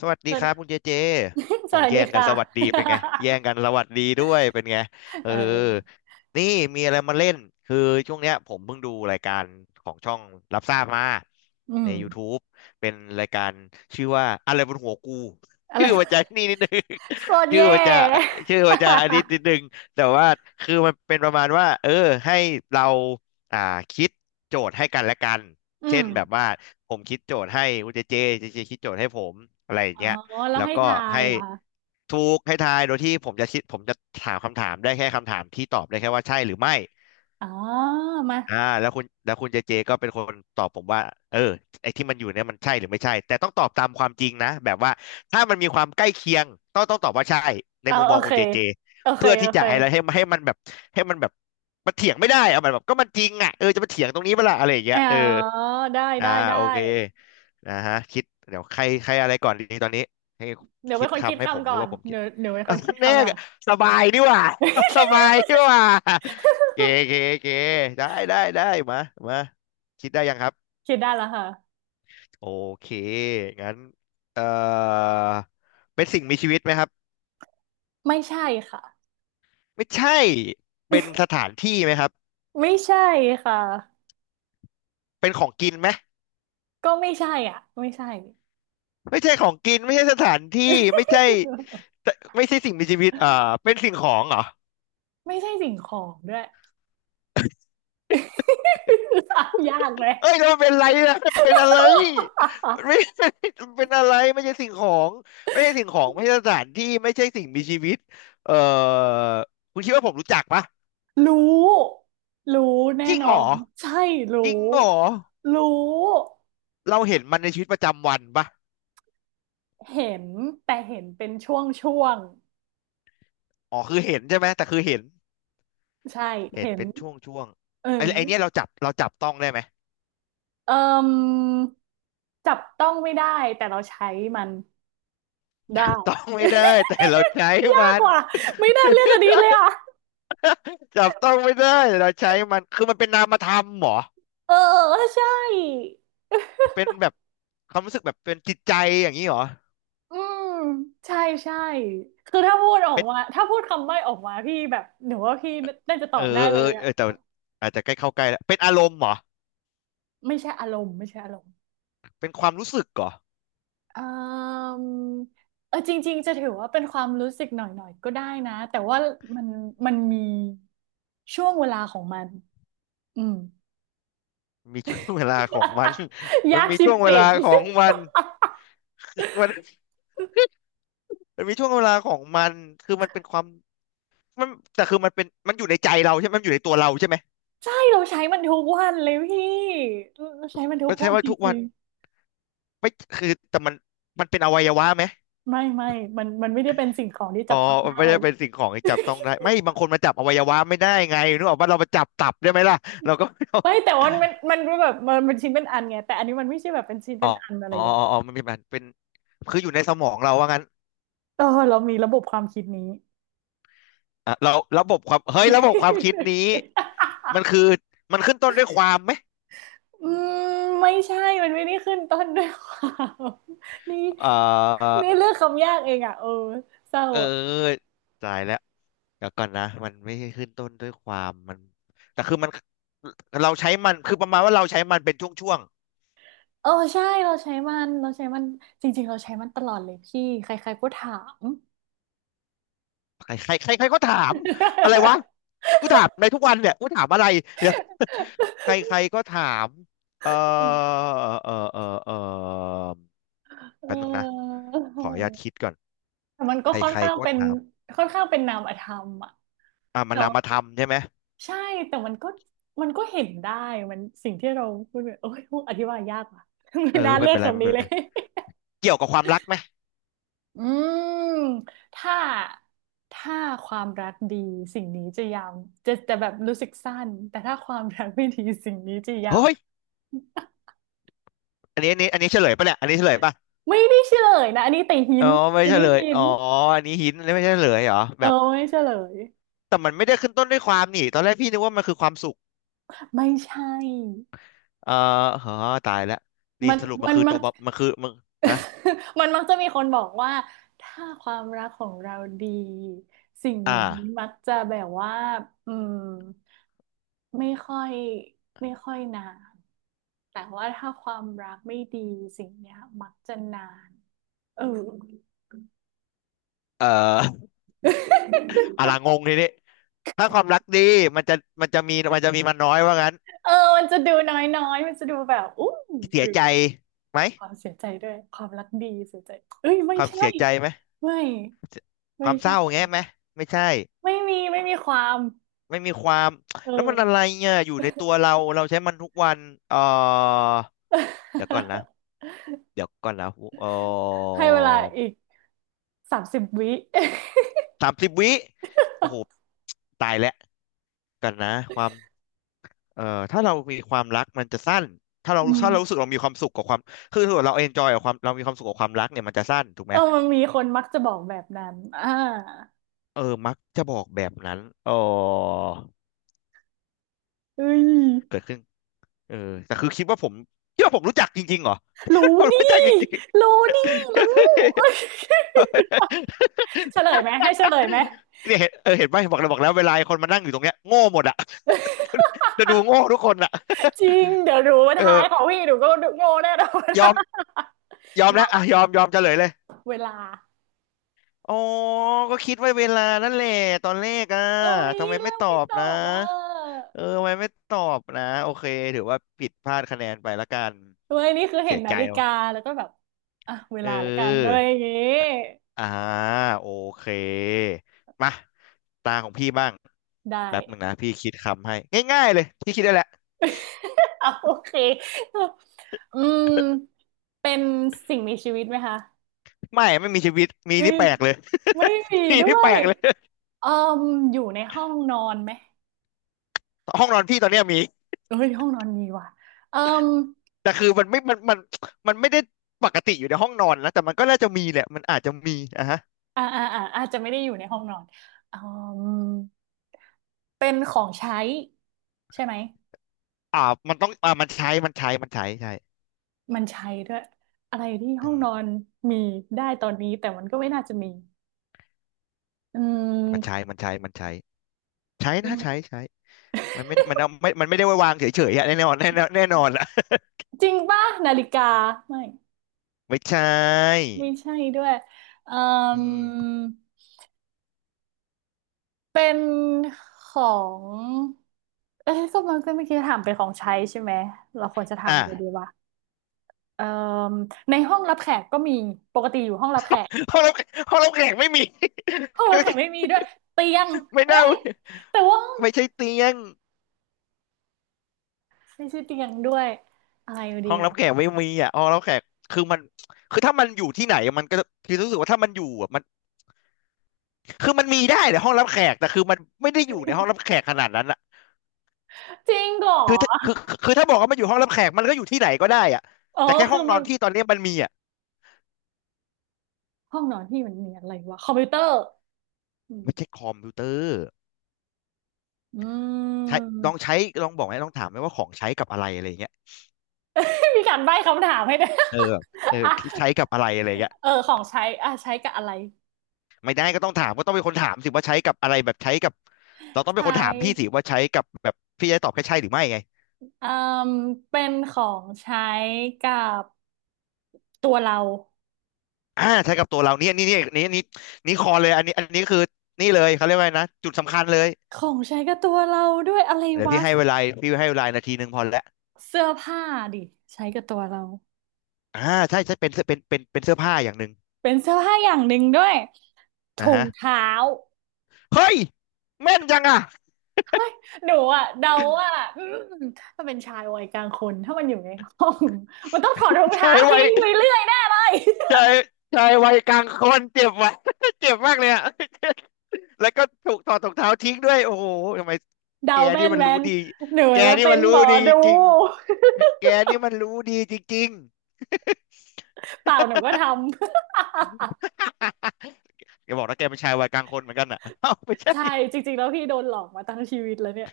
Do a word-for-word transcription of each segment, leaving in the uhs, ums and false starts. สวัสสดีวัสคดี รับคุณเจเจ สเอาวัสแย่ดีงกันค่ะ สวัสดีเป็นไงแย่งกันสวัสดีด้วยเป็นไง เออเออนี่มีอะไรมาเล่นคือช่วงเนี้ยผมเพิ่งดูรายการของช่องรับทราบมาอืใน ม YouTube เป็นรายการชื่อว่าอะไรบนหัวกูอะไร ชื่อมันจะ นี่นิดนึง โคตร ชื่อแย่ มันจะชื่อมันจะอันนี้นิด นึงแต่ว่าคือมันเป็นประมาณว่าเออให้เราอ่าคิดโจทย์ให้กันและกัน อืเช่มนแบบว่าผมคิดโจทย์ให้คุณเจเจเจเจคิดโจทย์ให้ผมอะไรอย่างอ๋อเงี้ยแล้วแล้วให้ก็ทายให้เหรอคะถูกให้ทายโดยที่ผมจะคิดผมจะถามคำถามได้แค่คำถามที่ตอบได้แค่ว่าใช่หรือไม่ อ๋อมาอ่าแล้วคุณแล้วคุณเจเจก็เป็นคนตอบผมว่าเออไอ้ที่มันอยู่เนี่ยมันใช่หรือไม่ใช่แต่ต้องตอบตามความจริงนะแบบว่าถ้ามันมีความใกล้เคียงต้องต้องตอบว่าใช่ในเอามุมมโอองเคคุณเจเจโอเคเพื่อโอที่จะเคอะไรให้ให้มันแบบให้มันแบบมันเถียงไม่ได้เอามันแบบก็มันจริงอ่ะเออจะมาเถียงตรงนี้เปะล่าอะไรอย่างเงี้อ๋ยอเออได้อ่าได้ได้ โอเคนะฮะคิดเดี๋ยวใครใครอะไรก่อนดีตอนนี้ให้เดี๋ยวคิเป็ดนคนคิดคำให้ผมคำหก่อรือนว่าผมคิด เดี๋ยวเดี๋ยวเป็ นคเอานคิดแน่คำก่อน สบายนี่หว่า สบายนี่หว่า เก เกเกได้ได้ได้มามาคิดได้ยังครับคิดได้แล้วค่ะโอเคงั้นเอ่อเป็นสิ่งมีชีวิตไหมครับไม่ใช่ค่ะไม่ใช่เป็นสถานที่ไหมครับไม่ใช่ค่ะเป็นของกินไหมก็ไม่ใช่อ่ะ ไม่ใช่ ไม่ใช่ของกินไม่ใช่สถานที่ไม่ใช่ ไม่ใช่สิ่งมีชีวิตอ่าเป็นสิ่งของเหรอ ไม่ใช่สิ่งของด้วย ยากไหม เอ้ยแล้วมันเป็นอะไรนะมันเป็นอะไรมันไม่ มัน เป็นอะไรไม่ใช่สิ่งของไม่ใช่สิ่งของไม่ใช่สถานที่ไม่ใช่สิ่งมีชีวิตเอ่อคุณคิดว่าผมรู้จักปะรู้รู้จแน่ริ้งนเหรออนใช่จริ้รู้งเหรอรู้เราเห็นมันในชีวิตประจำวันปะเห็นแต่เห็นเป็นช่วงช่วงอ๋อคือเห็นใช่ไหมแต่คือเห็นใช่เห็นเห็นเป็นช่วงช่วงเอไอ้ไอ้เนี้ยเราอจับเราจับต้องได้ไหมเอิ่มจับต้องไม่ได้แต่เราใช้มันจับต้อได้ งไม่ได้แต่เราใช้ มากมันกว่าไม่น่าเลือกอันนี้เลยอ่ะจับต้องไม่ได้แต่เราใช้มันคือมันเป็นนามธรรมเหรอเออใช่ เป็นแบบความรู้สึกแบบเป็นจิตใจอย่างนี้เหรอเป็น อืมใช่ใช่คือถ้าพูดออกมาถ้าพูดคำใบ้ออกมาพี่แบบหนูว่าพี่น่าจะตอเออบได้เออเลยอ่ะเออแต่อาจจะใกล้เข้าใกล้แล้วเป็นอารมณ์เหรอไม่ใช่อารมณ์ไม่ใช่อารมณ์เป็นความรู้สึกเหรออืมเออจริงๆจะถือว่าเป็นความรู้สึกหน่อยๆก็ได้นะแต่ว่ามันมันมีช่วงเวลาของมันอืม มีช่วงเวลาของมัน มันยากมีชิบช่วงเวเป่ง ลาของมั นมันมันมีช่วงเวลาของมันคือมันเป็นความมันแต่คือมันเป็นมันอยู่ในใจเราใช่ไหมมันอยู่ในตัวเราใช่ไหมใช่เราใช้มันทุกวันเลยพี่เราใช้มันทุมักนใช่วันว่าจทุกวัรินงไม่คือแต่มันมันเป็นอวัยวะไหมๆไม่ไม่มันมันไม่ได้เป็นสิ่งของที่อ๋จัอบต้องมันได้ ไม่ได้เป็นสิ่งของที่จับต้องได้ไม่บางคนมาจับอวัยวะไม่ได้ไงนึกออกว่าเรามาจับตับได้ไหมล่ะเราก็ไม่เอาไม่แต่ว่ามันมันมันแบบมันเป็นชิ้นเป็นอันไงแต่อันนี้มันไม่ใช่แบบเป็นชิ้นอ๋เป็อนอันอะไรอ๋ออย่างเงี้ยอ๋อมันเป็นมันเป็นคืออยู่ในสมองเราว่างั้น เออเรามีระบบความคิดนี้ อ่ะเราระบบความเฮ้ยระบบความคิดนี้มันคือมันขึ้นต้นด้วยความไหม อืมไม่ใช่มันไม่ได้ขึ้นต้นด้วยความ นี่เออนี่เลือกคำยากเองอ่ะเออเศร้าเออ่ะอตายแล้วเดี๋ยวก่อนนะมันไม่ใช่ขึ้นต้นด้วยความมันแต่คือมันเราใช้มันคือประมาณว่าเราใช้มันเป็นช่วงเออใช่เราใช้มันเราใช้มันจริงๆเราใช้มันตลอดเลยพี่ใครๆก็ถาม ๆใครใครใครใครก็ถามอะไรวะ กูถามในทุกวันเนี่ยกูถามอะไรเดี๋ยว ใครใครก็ถามเออเออเออเออเแป๊บนึงนะออขออนุญาตคิดก่อนแต่มันก็ใครค่อนใครข้างก็เป็นถามค่อนข้างเป็นนามธรรมอ่ะ อ่ะมันนามธรรมใช่ไหมใช่แต่มันก็มันก็เห็นได้มันสิ่งที่เราพูดเนี่ยโอ้ยพูดอธิบายยากว่ะ เอไม่อน่าเลืไม่อเป็กนไรคำไม่นี้เป็นเลไร ย เกี่ยวกับความรักไหม อืมถ้าถ้าความรักดีสิ่งนี้จะยาวจะจะแบบรู้สึกสั้นแต่ถ้าความรักไม่ดีสิ่งนี้จะยาวเฮ้ย อันนี้อันนี้อันนี้เฉลยปะเนี่ยอันนี้เฉลยปะไม่ได้เฉลยนะอันนี้แต่หิอ๋นอไม่อันเฉนี้ลยหินอ๋ออันนี้หินอันนีไม่ใช่เฉลยเหรอเอแบอบไม่เฉลยแต่มันไม่ได้ขึ้นต้นด้วยความนี่ตอนแรกพี่นึกว่ามันคือความสุขไม่ใช่เออเฮ้อตายแล้วนี่มันสรุปมันมันคือมัตัน วบมันคือมันนะ มันมักจะมีคนบอกว่าถ้าความรักของเราดีสิ่งอ่นี้ามักจะแบบว่าอืมไม่ค่อยไม่ค่อยนานแต่ว่าถ้าความรักไม่ดีสิ่งเนี้ยมักจะนานเออเอ่อ อะลางงทีนี้ถ้าความรักดีมันจะมันจะมีมันจะมีมันน้อยว่างั้นเออมันจะดูน้อยๆมันจะดูแบบอู้เสีหยรือใจไหมความเสียใจด้วยความรักดีเสียใจเอ้ยไม่ความใช่เสียใจไหมไม่คไม่วามเศใช่ร้าแง่ไหมไม่ใช่ไม่มีไม่มีความไม่มีความเอแล้วมัอ นอะไรเนี่ยอยู่ในตัวเราเราใช้มันทุกวันเออ เดี๋ยวก่อนนะ เดี๋ยวก่อนนะเออให้เวลาอีก สามสิบวิ สามสิบวินาทีโอ้โหตายแล้วกันนะความเอ่อถ้าเรามีความรักมันจะสั้นถ้า เราอืมถ้าเรารู้สึกเรามีความสุขกับความคือถ้าเราเอนจอยกับความเรามีความสุขกับความรักเนี่ยมันจะสั้นถูกไหมเออมันมีคนมักจะบอกแบบนั้นอ่าเออมักจะบอกแบบนั้นเออเอ้ยเกิดขึ้นเออแต่คือคิดว่าผมคิดว่าผมรู้จักจริงๆเหรอ รู้ ผมรู้จักนี่จริงๆ รู้นี่รู้ เฉลยไหมให้เฉลยไหม เนี่ยเห็นเออเห็นไหมบอกแล้วบอกแล้วเวลาไอ้คนมานั่งอยู่ตรงเนี้ยโง่หมดอะ จะดูโง่ทุกคนอ่ะ จริง เดี๋ยวรู้ ว่าเอท้าอยของพี่หนูก็โง่แน่นอนยอมยอมยอแล้วอ่ะมยอมยอมเฉลยเลยเวลาอ๋อก็คิดไว้เวลานั่นแหละตอนแรกอ่ะโอ้ยทำไมไม่แล้วตอไม่บตอนะบอ่ะเออทำไมไม่ตอบนะโอเคถือว่าผิดพลาดคะแนนไปละกันเว้ยนี่คือเห็เสีนยนาใจฬิกาว่ะแล้วก็แบบอ่ะเวเลาละกันเลออยอย่างงี้อ่าโอเค มาตาของพี่บ้างได้ แป๊บหนึ่งนะพี่คิดคำให้ง่ายๆเลยพี่คิดได้แหละ เอะโอเคอืมเป็นสิ่งมีชีวิตไหมคะไม่ไม่มีชีวิตมีไม่นี่แปลกเลย ไม่มี มีด้นี่วแปลยกเลย เอ่มอยู่ในห้องนอนไหมห้องนอนพี่ตอนเนี้ยมีเอ้ยห้องนอนมีว่ะเอ่มแต่คือมันไม่มันมันมันไม่ได้ปกติอยู่ในห้องนอนนะแต่มันก็น่าจะมีแหละมันอาจจะมีอ่ะฮะอ่าอ่าอ่าอาจจะไม่ได้อยู่ในห้องนอนเอ่มเป็นของใช้ใช่ไหมอ่ามันต้องอ่ามันใช้มันใช้มันใช้ใช่มันใช้ด้วยอะไรที่ห้อืองนอมนมีได้ตอนนี้แต่มันก็ไม่น่าจะมีอืมันใช้มมันใช้มันใช้ใช้เป็นะนใช้ใช้มันไม่ได้มันเอาไม่มันไม่ได้ไว้วางเฉยๆอะแน่นอนแน่นอนแน่นอนละ จริงป่ะนาฬิกาไม่ ไม่ใช่ไม่ใช่ด้วยเอ่อืมมเป็นของเอ๊ะก็มันก็เมื่อกี้ถามเป็นของใช้ใช่ไหมเราควรจะถามเลยดีอ่าวะเอ่มในห้องรับแขกก็มีปกติอยู่ห้องรับแขกห้องรับห้องรับแขกไม่มี ห้องรับแขกไม่มี ด้วยเตียงไม่เอ้น่ายแต่ว่าห้องไม่ใช่เตียงไม่ใช่เตียงด้วยอะไรอยู่ดีห้องรับแขกไม่มีอ่ะห้องรับแขกคือมันคือถ้ามันอยู่ที่ไหนมันก็คือรู้สึกว่าถ้ามันอยู่อ่ะ คือมันมีได้ในห้องรับแขกแต่คือมันไม่ได้อยู่ในห้องรับแขกขนาดนั้นอะจริงเหรอคือถ้าคือคือถ้าบอกว่ามันอยู่ห้องรับแขกมันก็อยู่ที่ไหนก็ได้อะอ๋อแต่แค่คืห้อองนมัอนนที่ตอนนี้มันมีอะห้องนอนที่มันมีอะไรวะ คอมพิวเตอร์อืม ไม่ใช่ค อมพิวเตอร์อืใช้ม ลองใช้ลองบอกไหมลองถามไหมว่าของใช้กับอะไรอะไรเงี้ย มีการใบ้คำถามให้ด้วย เออแบบเออ อ่ะใช้กับอะไรอะไรเงี้ยเออของใช้อ่ะใช้กับอะไร ไม่ได้ก็ต้องถามก็ต้องเป็นคนถามสิว่าใช้กับอะไรแบบใช้กับเราต้องใชเป็นคน้ถามพี่สิว่าใช้กับแบบพี่จะตอบแค่ใช่หรือไม่ไงเอ่มเป็นของใช้กับตัวเราอ่าใช้กับตัวเราเนี่ยนี่นี่นี่นี่นี่คอเลยอันนี้อันนี้คือนี่เลยเขาเรียกว่าไงนะจุดสำคัญเลย ของใช้กับตัวเราด้วยอะไรเดี๋ยววะพี่ให้เวลาพี่ให้เวลานาทีหนึ่งพอแล้วเสื้อผ้าดิใช้กับตัวเราอ่าใช่ใช่เป็นเสื้อเป็นเป็นเป็นเสื้อผ้าอย่างหนึ่งเป็นเสื้อผ้าอย่างหนึ่งด้วยนะถุงฮะเท้าเฮ้ยแม่นจังอ่ะหนูอะเดาว่าอืมถ้าเป็นชายวัยกลางคน ถ้ามันอยู่ในห้อง มันต้องถอดรองเท้าชายวัยทิ้งไปเรื่อยแน่เลย ชายชายวัยกลางคนเจ็บว่ะ เจ็บมากเลยอ่ะ แล้วก็ถูกถอดรองเท้าทิ้งด้วยโอ้โหทำไม เดาแกแม่นี่นมันแม่รู้นดีหนูแกจะนี่เป็มันนรู้หมอดีดู จริงๆแกนี่มันรู้ดีจริงๆ เปล่าหนูก็ทำ แกบอกนะแกเป็นชายวัยกลางคนเหมือนกันอ่ะ เอ้าไม่ ใช่ใช่ จริงๆแล้วพี่โดนหลอกมาตั้งชีวิตแล้วเนี่ย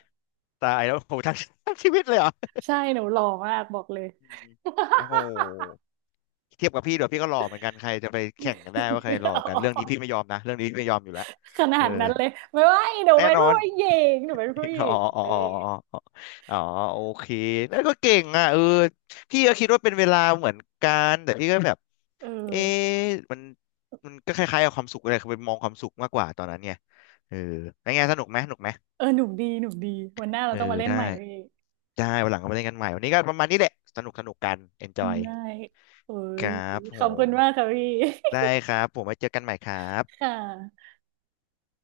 ตายแล้วโอ้โหทั้งทั้งชีวิตเลยเหรอใช่หนูหล่อมากบอกเลย อืมโอ้โห เทียบกับพี่เดี๋ยวพี่ก็หล่อเหมือนกันใครจะไปแข่งกันได้ว่าใครห ล่ออ๋อกันเรื่องนี้พี่ไม่ยอมนะเรื่องนี้พี่ไม่ยอมอยู่แล้วขนาเออดนั้นเลยไม่ว่าอีหนูแน่เป็นนอผู้น หญิงหนูเป็นผู้ห ญิอ๋องอ๋อเด้อ๋ออ๋ออ๋อโอเคนั่นก็เก่งอ่ะเออพี่ก็คิดว่าเป็นเวลาเหมือนกันแต่พี่ก็แบบเอเอ๊ะอมันมันก็คล้ายๆกับความสุขเลยคือไปมองความสุขมากกว่าตอนนั้นเนี่ยเออแล้วไงสนุกไหมสนุกไหม เออหนุ่มดีหนุ่มดีวันหน้าเราเอต้องอมาเล่นใหได้ม่พี่ได้วันหลังก็มาเล่นกันใหม่วันนี้ก็ประมาณนี้แหละสนุกสนุกกัน enjoy ได้เอ้คยรับผขอบคุมณมากค่ะพี่ ได้ครับผมไว้เจอกันใหม่ครับ ค่ะ